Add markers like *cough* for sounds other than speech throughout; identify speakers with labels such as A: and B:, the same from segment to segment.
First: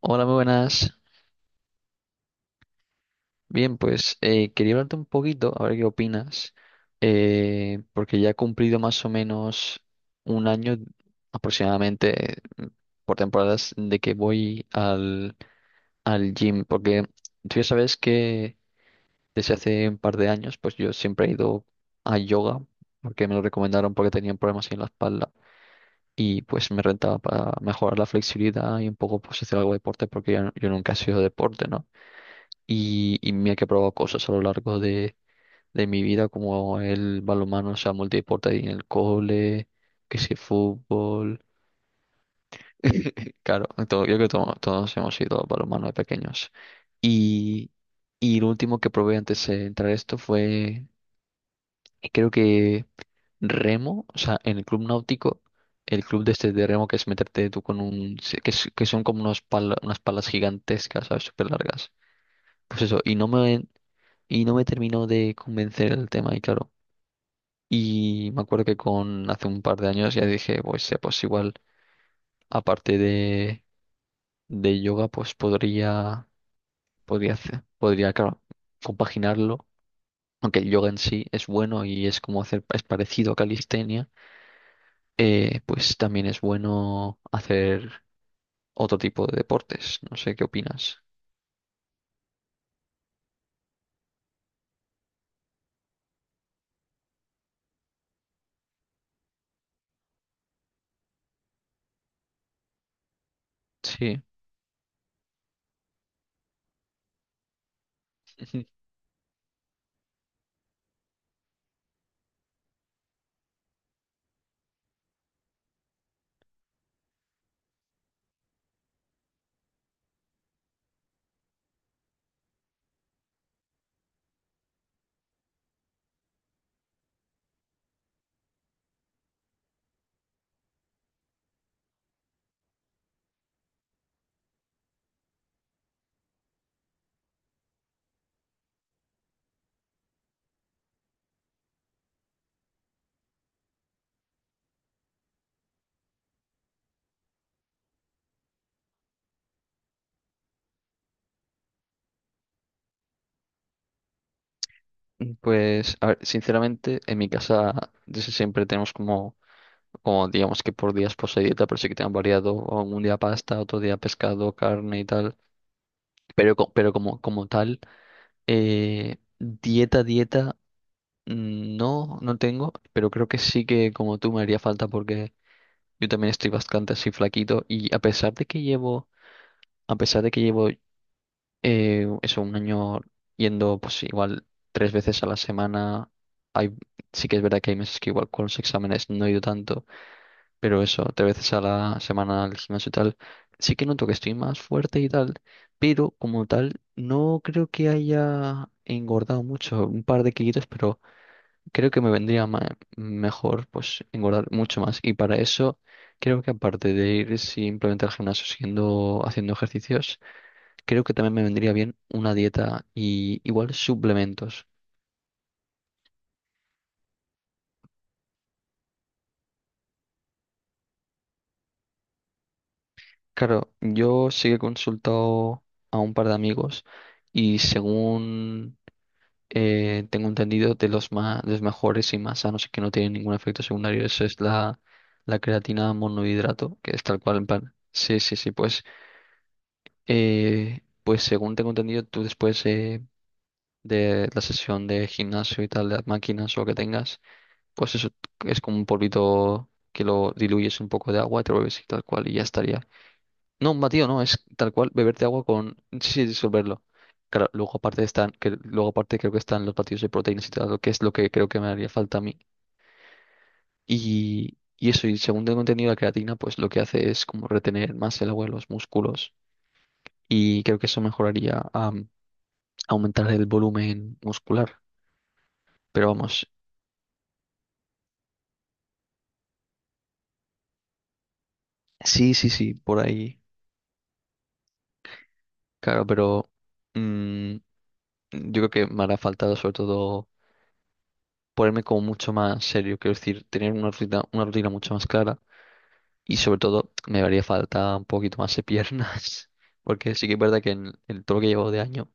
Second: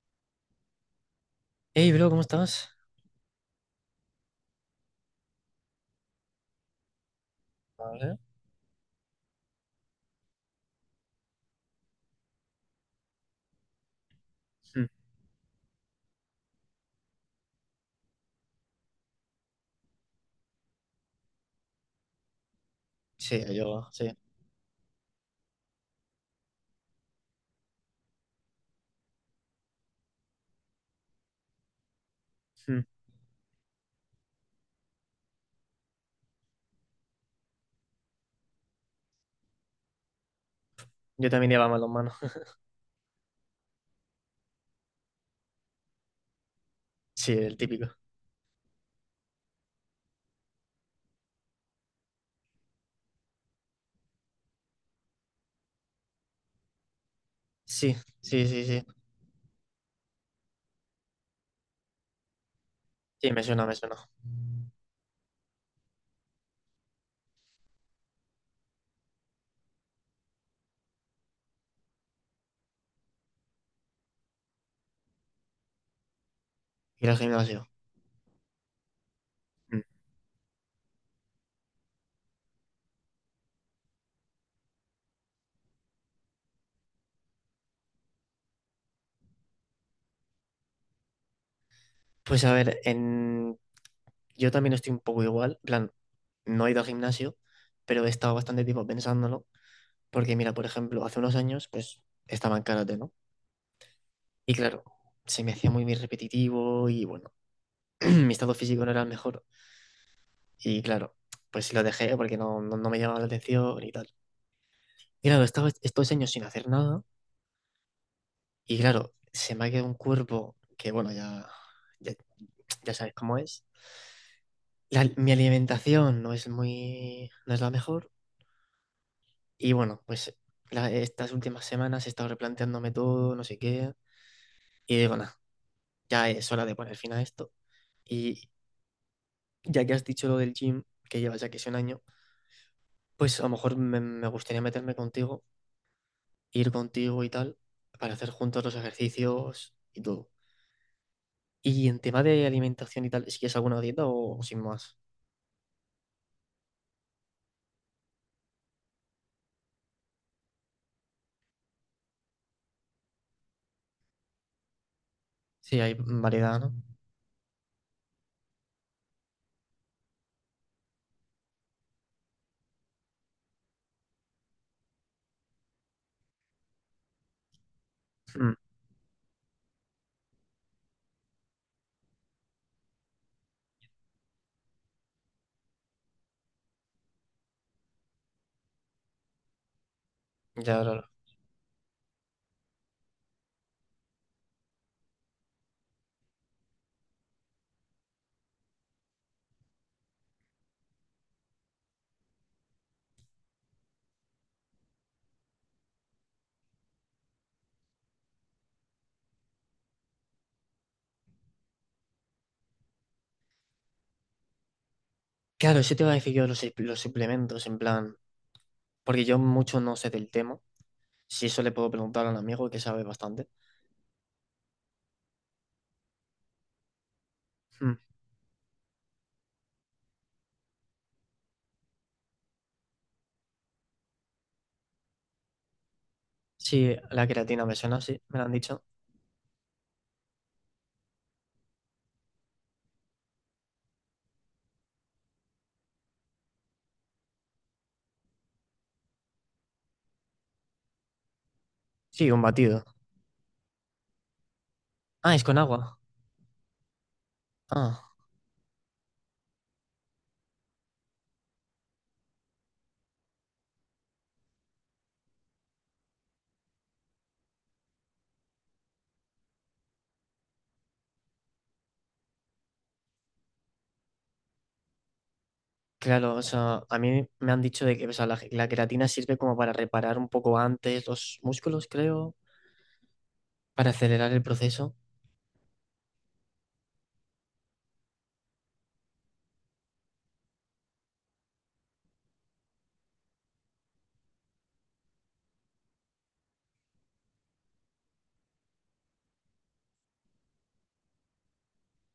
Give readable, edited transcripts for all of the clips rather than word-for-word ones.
A: Hola, muy buenas.
B: Hey, bro, ¿cómo estás?
A: Bien, pues quería hablarte un poquito, a ver qué opinas,
B: A
A: porque ya he cumplido más o menos un año aproximadamente por temporadas de que voy
B: Mm,
A: al gym, porque tú ya sabes que desde hace un par de años, pues yo siempre he ido a yoga, porque me lo
B: sí, yo,
A: recomendaron porque
B: sí.
A: tenía problemas en la espalda y pues me rentaba para mejorar la flexibilidad y un poco pues hacer algo de deporte, porque yo nunca he sido de deporte, ¿no?
B: Mm,
A: Y mira que he probado cosas a lo largo de mi vida, como el balonmano, o sea, multideporte ahí en el cole, que si
B: yo
A: fútbol.
B: también llevaba manos. *laughs*
A: *laughs* Claro, yo creo que todos hemos ido a balonmano de pequeños.
B: Sí, el
A: Y,
B: típico.
A: y lo último que probé antes de entrar a esto fue, creo que remo, o sea, en el club náutico, el club de este de remo que es meterte tú con
B: Sí,
A: un,
B: sí,
A: que,
B: sí, sí.
A: que son como unas palas gigantescas, ¿sabes? Súper largas. Pues eso,
B: Sí, me suena, me suena.
A: y no me terminó de convencer el tema, y claro. Y me acuerdo que con hace un par de años ya dije, pues, pues igual, aparte de yoga, pues podría,
B: Ir al
A: podría hacer,
B: gimnasio.
A: podría, claro, compaginarlo.
B: Mm.
A: Aunque el yoga en sí es bueno y es es parecido a calistenia, pues también es bueno hacer otro tipo de deportes. No sé qué opinas.
B: Pues a ver, yo también estoy un poco igual. En plan, no he ido al gimnasio, pero he estado bastante tiempo pensándolo. Porque mira, por ejemplo, hace unos años, pues, estaba en karate, ¿no?
A: Sí.
B: Y claro, se me hacía muy, muy repetitivo y bueno, *clears throat* mi estado
A: *laughs*
B: físico no era el mejor. Y claro, pues lo dejé porque no, no, no me llamaba la atención y tal. Y claro, he estado estos años sin hacer nada y claro, se me ha quedado un cuerpo que, bueno, ya, ya, ya sabes cómo es. Mi alimentación no es muy, no es la mejor y bueno, pues estas últimas semanas he estado replanteándome todo, no sé qué, y digo, nada, ya es hora de poner fin a esto. Y ya que has dicho lo del gym, que llevas ya que es un año, pues a lo mejor me gustaría meterme contigo, ir contigo y tal, para hacer juntos los ejercicios y todo. Y en tema de alimentación y tal, ¿si que es alguna dieta o sin más?
A: Ujú. Pues, a ver, sinceramente, en mi casa desde siempre tenemos como digamos que por días posee dieta, pero sí que te han variado o un día pasta, otro día pescado, carne y tal.
B: Sí, hay
A: Pero,
B: variedad, ¿no?
A: pero como tal, eh, dieta, dieta, no, no tengo, pero creo que sí que como tú me haría falta porque yo también estoy bastante así flaquito y a pesar de
B: Mm,
A: que llevo eso, un año yendo pues igual tres veces a la semana, hay, sí que es verdad que hay meses que igual con los exámenes no he ido tanto
B: ya,
A: pero eso,
B: claro.
A: tres veces a la semana al gimnasio y tal, sí que noto que estoy más fuerte y tal, pero como tal, no creo que haya engordado mucho, un par de kilitos, pero creo que me vendría mejor pues engordar mucho más. Y para eso, creo que aparte de ir simplemente al gimnasio siguiendo haciendo ejercicios, creo que también me vendría bien una dieta y igual suplementos.
B: Claro, eso te iba a decir yo los suplementos, en plan, porque yo mucho no sé del tema. Si eso le puedo preguntar a un amigo que sabe bastante.
A: Claro, yo sí que he consultado a un par de amigos y
B: Mm,
A: según tengo entendido de de los mejores y más sanos y que no tienen ningún efecto secundario, eso es la creatina monohidrato, que
B: sí,
A: es tal
B: la
A: cual, en
B: creatina me
A: plan.
B: suena,
A: Sí,
B: sí,
A: sí,
B: me la
A: sí,
B: han dicho.
A: pues, pues según tengo entendido, tú después de la sesión de gimnasio y tal, de las máquinas o lo que tengas, pues eso es como un polvito que lo diluyes un poco de agua, y te lo bebes y tal cual,
B: Sí,
A: y ya
B: un batido.
A: estaría. No, un batido no, es tal cual beberte
B: Ah,
A: agua
B: es con
A: con.
B: agua.
A: Sí, sí, disolverlo. Claro, luego aparte
B: Ah,
A: están, que luego aparte creo que están los batidos de proteínas y tal, lo que es lo que creo que me haría falta a mí. Y eso, y según tengo entendido, la creatina, pues lo que hace es como retener más el agua en los músculos. Y creo que eso mejoraría a aumentar el volumen muscular. Pero
B: claro, o
A: vamos,
B: sea, a mí me han dicho de que o sea, la creatina sirve como para reparar un poco antes los músculos,
A: sí,
B: creo,
A: sí, sí, por ahí.
B: para acelerar el proceso.
A: Claro, pero mm, yo creo que me hará falta sobre todo ponerme como mucho más serio, quiero decir, tener una rutina mucho más clara. Y sobre todo, me haría falta un poquito más de piernas, *laughs* porque sí que es verdad que en todo lo que llevo de año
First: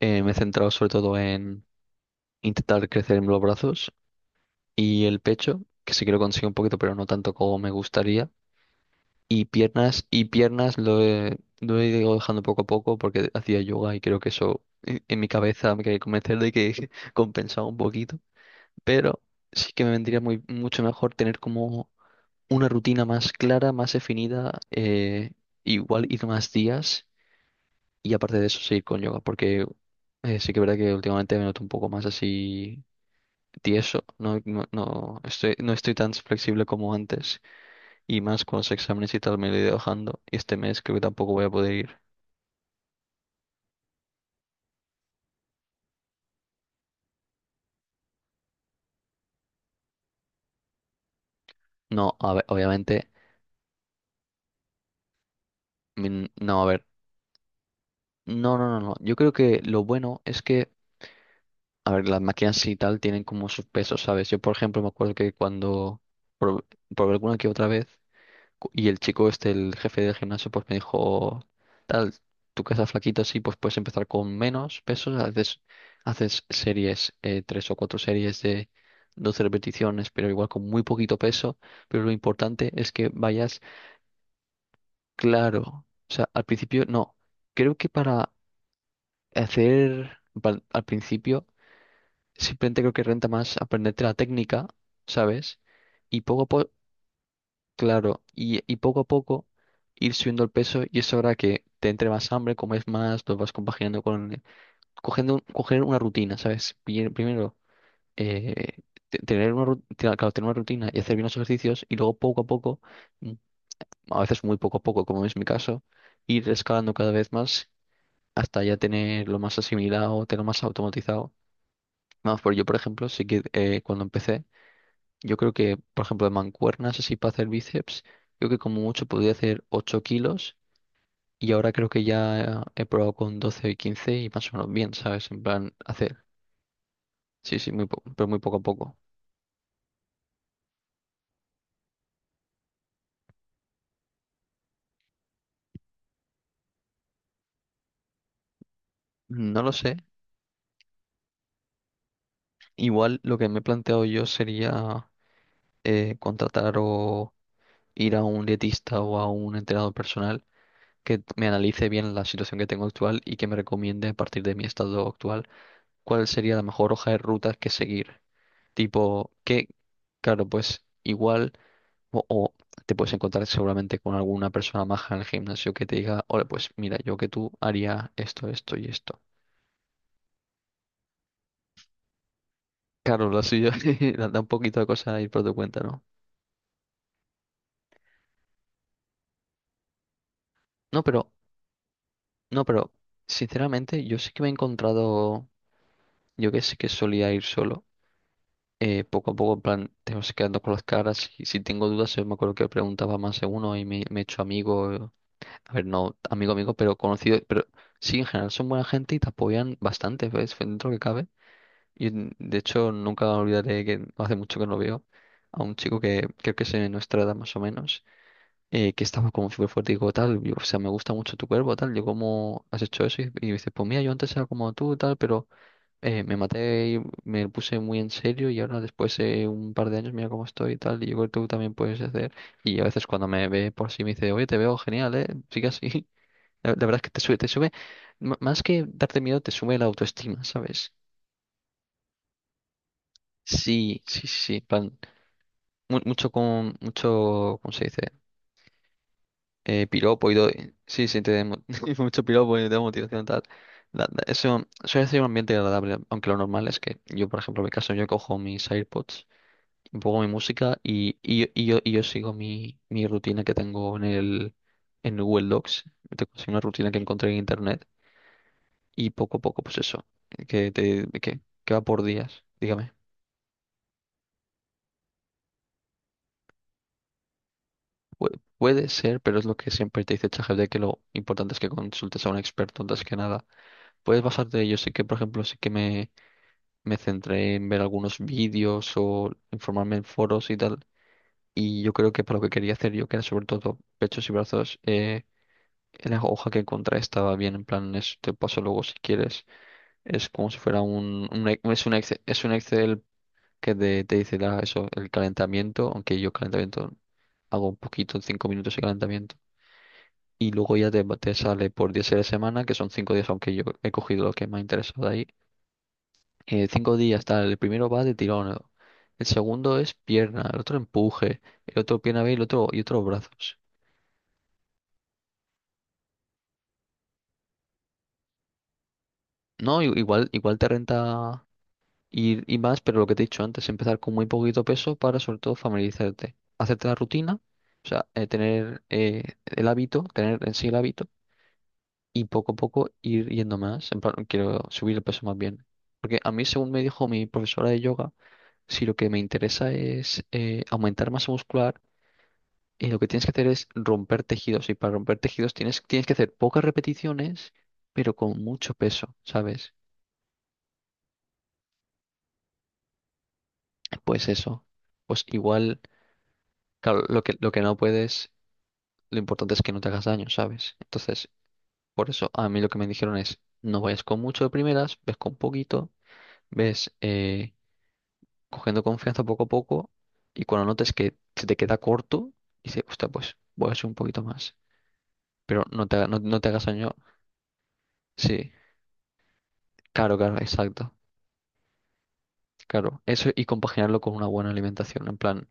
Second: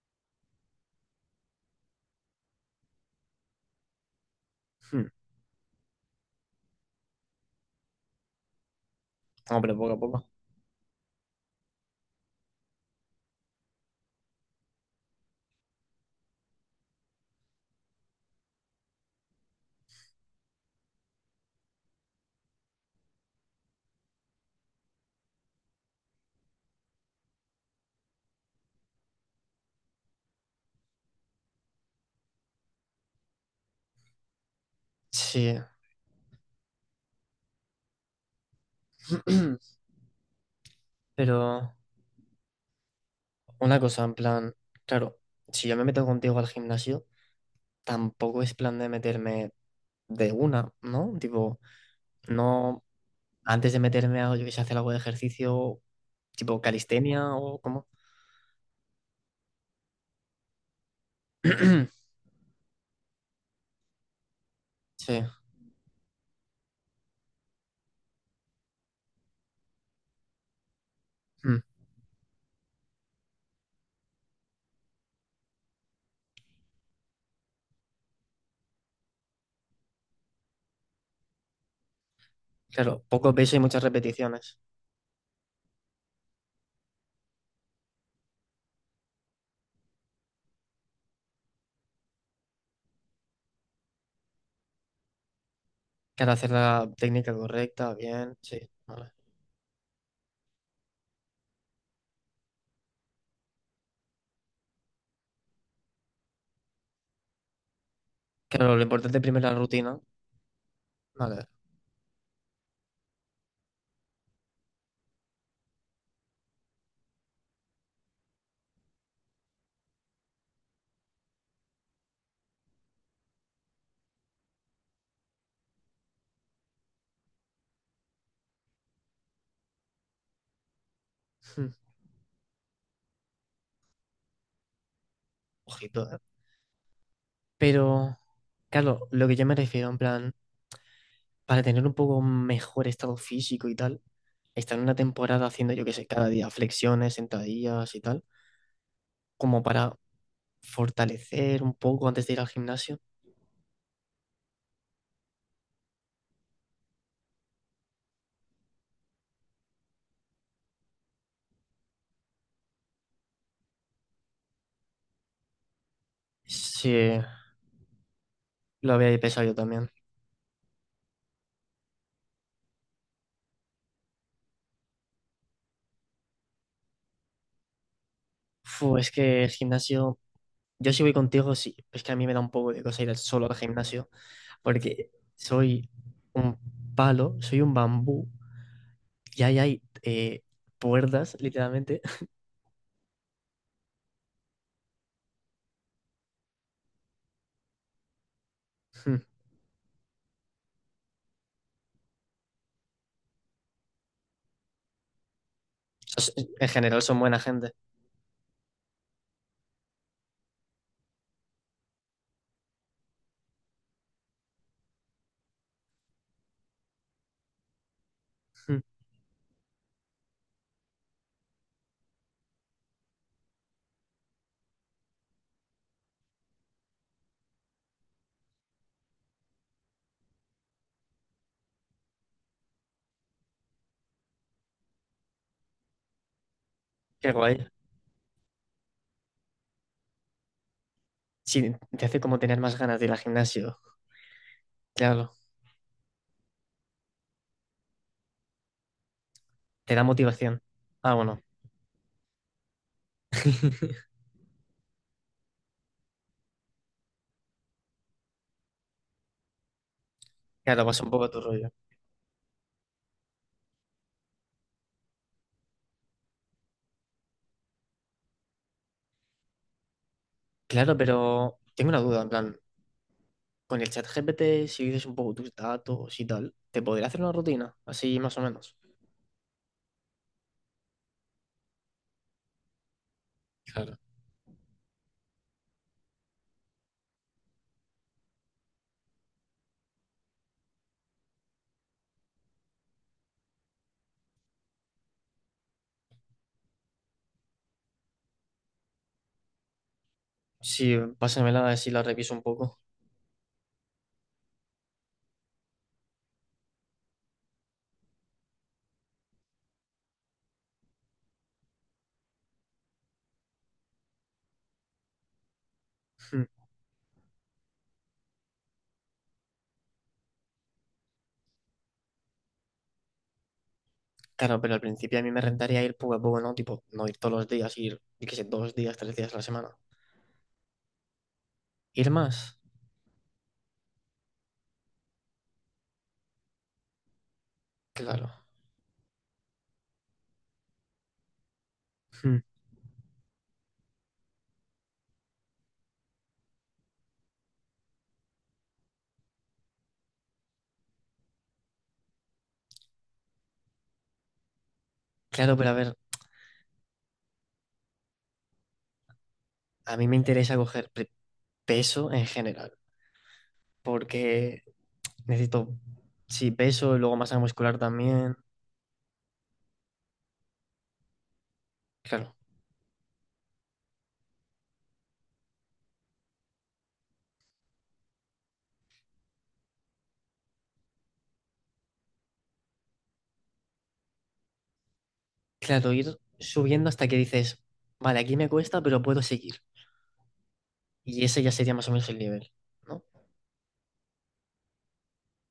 A: me he centrado sobre todo en intentar crecer en los brazos y
B: Mm,
A: el pecho, que sí que lo consigo un poquito, pero no tanto como me gustaría. Y
B: no, pero poco a
A: piernas, y
B: poco.
A: piernas lo he ido dejando poco a poco porque hacía yoga y creo que eso en mi cabeza me quería convencer de que *laughs* compensaba un poquito, pero sí que me vendría mucho mejor tener como una rutina más clara, más definida, igual ir más días y aparte de eso seguir con yoga, porque sí que es verdad que últimamente me noto un poco más así tieso, no, no,
B: Sí.
A: no estoy tan flexible como antes y más con los exámenes y tal me lo he
B: *clears throat*
A: ido dejando y este mes creo que tampoco voy a
B: Pero
A: poder ir.
B: una cosa, en plan, claro, si yo me meto contigo al gimnasio, tampoco es plan de meterme de una, ¿no? Tipo,
A: No, a ver,
B: no,
A: obviamente,
B: antes de meterme a, yo que sé, hacer algo de ejercicio, tipo
A: no, a ver,
B: calistenia o como.
A: no, no, no, no, yo creo que lo bueno es que, a ver,
B: *clears throat*
A: las máquinas y tal tienen como sus pesos, ¿sabes? Yo, por ejemplo, me acuerdo
B: Sí,
A: que cuando. Por- por alguna que otra vez. Y el chico este, el jefe del gimnasio, pues me dijo,
B: mm,
A: tal, tú que estás flaquito, sí, pues puedes empezar con menos pesos, haces series, tres o cuatro series de 12 repeticiones, pero igual con muy poquito peso, pero lo importante es
B: claro,
A: que
B: poco peso
A: vayas
B: y muchas repeticiones.
A: claro. O sea, al principio, no, creo que para al principio, simplemente creo que renta más aprenderte la técnica, ¿sabes? Y
B: Claro,
A: poco a
B: hacer
A: po-
B: la técnica correcta,
A: Claro,
B: bien, sí,
A: y poco a
B: vale.
A: poco ir subiendo el peso y eso hará que te entre más hambre, comes más, lo vas compaginando con cogiendo, coger una rutina, ¿sabes? Primero, eh,
B: Claro, lo
A: te-
B: importante primero
A: tener
B: es la
A: una, ru-
B: rutina,
A: te- claro, tener una rutina y hacer bien los
B: vale.
A: ejercicios y luego poco a poco, mm, a veces muy poco a poco, como es mi caso, ir escalando cada vez más hasta ya tener lo más asimilado, tener lo más automatizado. Vamos, por ejemplo, sí que cuando empecé yo creo que, por ejemplo, de mancuernas así para hacer bíceps, creo que como mucho podía hacer 8 kilos y ahora
B: mm,
A: creo que ya he probado con 12 y 15 y más o menos bien, ¿sabes? En plan,
B: Ojito, ¿eh?
A: hacer. Sí, sí,
B: Pero,
A: pero muy poco a poco.
B: claro, lo que yo me refiero, en plan, para tener un poco mejor estado físico y tal. Estar una temporada haciendo, yo qué sé, cada día flexiones, sentadillas y tal,
A: No
B: como
A: lo sé.
B: para fortalecer un poco antes de ir al gimnasio.
A: Igual lo que me he planteado yo sería contratar o ir a un dietista o a un entrenador personal que me analice bien la situación que tengo actual y que me recomiende a partir de mi estado actual cuál sería la mejor hoja de
B: Sí,
A: ruta que seguir.
B: lo había
A: Tipo,
B: pensado yo también.
A: claro, pues igual, o te puedes encontrar seguramente con alguna persona maja en el gimnasio que te diga, oye, pues mira, yo que tú haría esto, esto y
B: Fu, es
A: esto.
B: que el gimnasio, yo si voy contigo, sí, es que a mí me da un poco de cosa ir
A: Claro, lo
B: solo al
A: suyo
B: gimnasio,
A: *laughs* da un poquito de
B: porque
A: cosa ir por tu cuenta,
B: soy
A: ¿no?
B: un palo, soy un bambú, y ahí hay
A: No, pero,
B: puertas, literalmente. *laughs*
A: no, pero, sinceramente, yo sí que me he encontrado, yo que sí que solía ir solo,
B: Mm.
A: poco a poco, en plan, te vas quedando con las caras, y si tengo dudas, yo me acuerdo que preguntaba más de uno y me he hecho amigo. A ver, no amigo,
B: En
A: amigo, pero
B: general son
A: conocido,
B: buena
A: pero
B: gente.
A: sí, en general son buena gente y te apoyan bastante, ¿ves? Dentro que cabe. Y de hecho nunca olvidaré que no hace mucho que no veo a un chico que creo que es de nuestra edad más o menos,
B: *laughs* Mm.
A: que estaba como súper fuerte y digo, tal, yo, o sea, me gusta mucho tu cuerpo, tal, yo cómo has hecho eso. Y dice, pues mira, yo antes era como tú, tal, pero me maté y me puse muy en serio y ahora después de un par de años mira cómo estoy y tal, y yo creo que tú también puedes hacer. Y a veces cuando me ve por sí me dice, oye, te veo genial, ¿eh? Sigue así. La verdad es que te
B: Qué
A: sube,
B: guay.
A: más que darte miedo, te sube la autoestima, ¿sabes?
B: Sí, te hace como tener más ganas de ir al gimnasio.
A: Sí, sí, sí, plan,
B: Claro.
A: mucho, ¿cómo se dice? Eh,
B: Te da
A: piropo y todo,
B: motivación.
A: sí,
B: Ah,
A: sí, te
B: bueno.
A: da *laughs* mucho piropo y te da motivación tal. La-
B: *laughs*
A: la- eso suele ser un ambiente agradable, aunque lo normal es que yo, por ejemplo, en mi caso, yo cojo mis AirPods, pongo mi música
B: Claro, pasa un
A: y,
B: poco tu
A: y, yo, y
B: rollo.
A: yo y yo sigo mi rutina que tengo en Google Docs. Tengo así una rutina que encontré en internet y poco a poco, pues eso, que,
B: Claro,
A: te, que,
B: pero
A: que va
B: tengo una
A: por
B: duda, en
A: días,
B: plan,
A: dígame.
B: con el chat GPT, si dices un poco tus datos y tal, ¿te podría hacer una rutina? Así
A: Pu-
B: más o menos.
A: puede ser, pero es lo que siempre te dice ChatGPT, que lo importante es que consultes a un experto antes que nada.
B: Claro.
A: Puedes basarte, yo sé que, por ejemplo, sí que me centré en ver algunos vídeos o informarme en foros y tal, y yo creo que para lo que quería hacer yo, que era sobre todo pechos y brazos, la hoja que encontré estaba bien, en plan, te paso luego si quieres. Es como si fuera
B: Sí,
A: un e-
B: pásamela a ver si la reviso un
A: Es un
B: poco. *laughs*
A: Excel que te dice eso, el calentamiento, aunque yo calentamiento hago un poquito, 5 minutos de calentamiento. Y luego ya te sale por 10 de semana, que son 5 días, aunque yo he cogido lo que me ha interesado de ahí.
B: Hmm.
A: 5 días, tal, el primero va de tirón, el segundo es pierna, el otro empuje, el otro pierna B y el otro, y otros brazos.
B: Claro, pero al principio a mí me rentaría ir poco a poco, ¿no? Tipo, no ir todos los días, ir, yo qué sé, 2 días, 3 días a la semana.
A: No, igual, igual te renta
B: ¿Ir más?
A: ir y más, pero lo que te he dicho antes, empezar con muy poquito peso para sobre todo familiarizarte, hacerte la rutina, o sea,
B: Claro.
A: tener el hábito, tener en sí el hábito y
B: Hmm.
A: poco a poco ir yendo más. En plan, quiero subir el peso más bien. Porque a mí, según me dijo mi profesora de yoga, si lo que me interesa es aumentar masa muscular, lo que tienes que hacer es romper tejidos. Y para romper tejidos
B: Claro, pero a
A: tienes,
B: ver,
A: tienes que hacer pocas repeticiones, pero con mucho peso, ¿sabes?
B: a mí me interesa coger peso en general,
A: Pues
B: porque
A: eso. Pues
B: necesito,
A: igual,
B: sí, peso,
A: claro,
B: luego
A: lo que,
B: masa
A: lo que no
B: muscular
A: puedes,
B: también.
A: lo importante es que no te hagas daño, ¿sabes? Entonces, por eso
B: Claro,
A: a mí lo que me dijeron es, no vayas con mucho de primeras, ves con poquito, ves, cogiendo confianza poco a poco y cuando notes que se te queda corto, dices, hostia, pues voy a hacer un poquito más. Pero no
B: claro,
A: te,
B: ir
A: no, no te hagas
B: subiendo
A: daño.
B: hasta que dices, vale, aquí me
A: Sí,
B: cuesta, pero puedo seguir.
A: claro, claro, exacto.
B: Y ese ya sería más o menos el nivel,
A: Claro,
B: ¿no?
A: eso y compaginarlo con una buena alimentación, en plan,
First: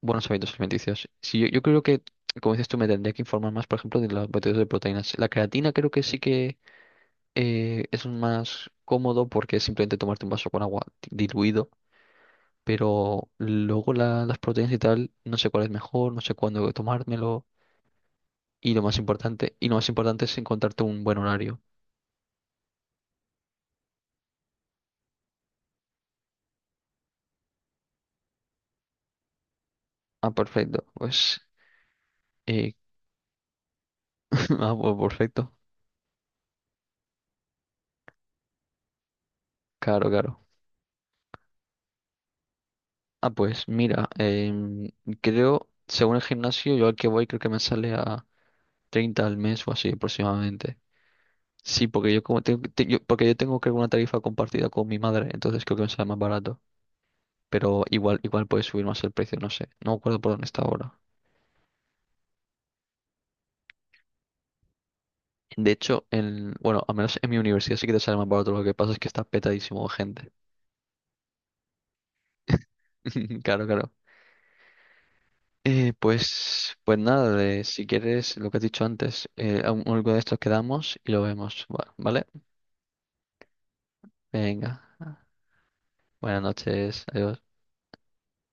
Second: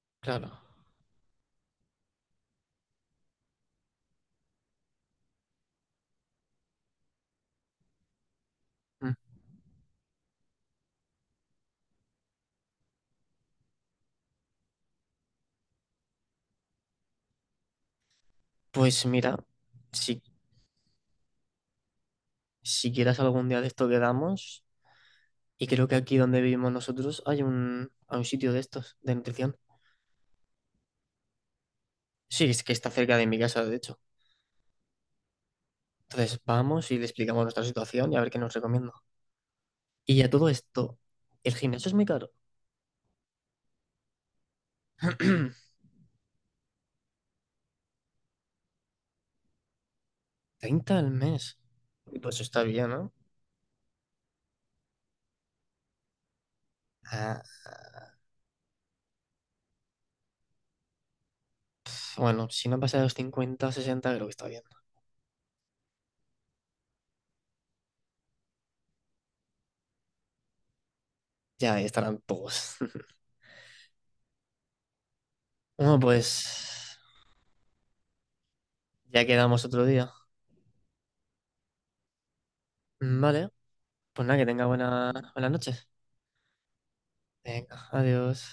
A: buenos hábitos
B: Claro.
A: alimenticios. Sí, yo creo que, como dices tú, me tendría que informar más, por ejemplo, de los botellas de proteínas. La creatina creo que sí que es más
B: Mm.
A: cómodo porque es simplemente tomarte un vaso con agua diluido. Pero luego las proteínas y tal, no sé cuál es mejor, no sé cuándo tomármelo. Y lo más
B: Pues mira,
A: importante, y lo más
B: si,
A: importante es encontrarte un buen horario.
B: si quieras algún día de esto quedamos, y creo que aquí donde vivimos nosotros hay un, sitio de estos, de nutrición.
A: Ah, perfecto. Pues,
B: Sí, es que
A: eh,
B: está cerca de mi casa, de hecho.
A: *laughs* ah, pues perfecto.
B: Entonces vamos y le explicamos nuestra situación y a ver qué nos recomienda.
A: Claro,
B: Y a
A: claro.
B: todo esto, ¿el gimnasio es muy caro?
A: Ah, pues mira,
B: *clears throat*
A: creo, según el gimnasio, yo al que voy creo que me sale a 30 al mes o así aproximadamente.
B: 30 al mes.
A: Sí, porque yo
B: Pues
A: como tengo,
B: está bien, ¿no?
A: porque yo tengo creo una tarifa compartida con mi madre, entonces creo que me sale más barato.
B: Ah,
A: Pero igual, igual puede subir más el precio, no sé. No me acuerdo por dónde está ahora.
B: bueno, si no pasa de los 50, 60, creo que está bien.
A: De hecho, en, bueno, al menos en mi universidad sí que te sale más barato, lo que pasa es que está petadísimo de gente.
B: Ya ahí estarán todos. *laughs*
A: *laughs* Claro, claro.
B: Bueno,
A: Pues, pues
B: pues
A: nada, de, si quieres lo que has dicho
B: ya
A: antes,
B: quedamos
A: a
B: otro día.
A: algo de estos quedamos y lo vemos. Bueno, ¿vale?
B: Vale, pues nada, que tenga
A: Venga.
B: buena, buena noche.
A: Buenas noches. Adiós.
B: Venga, adiós.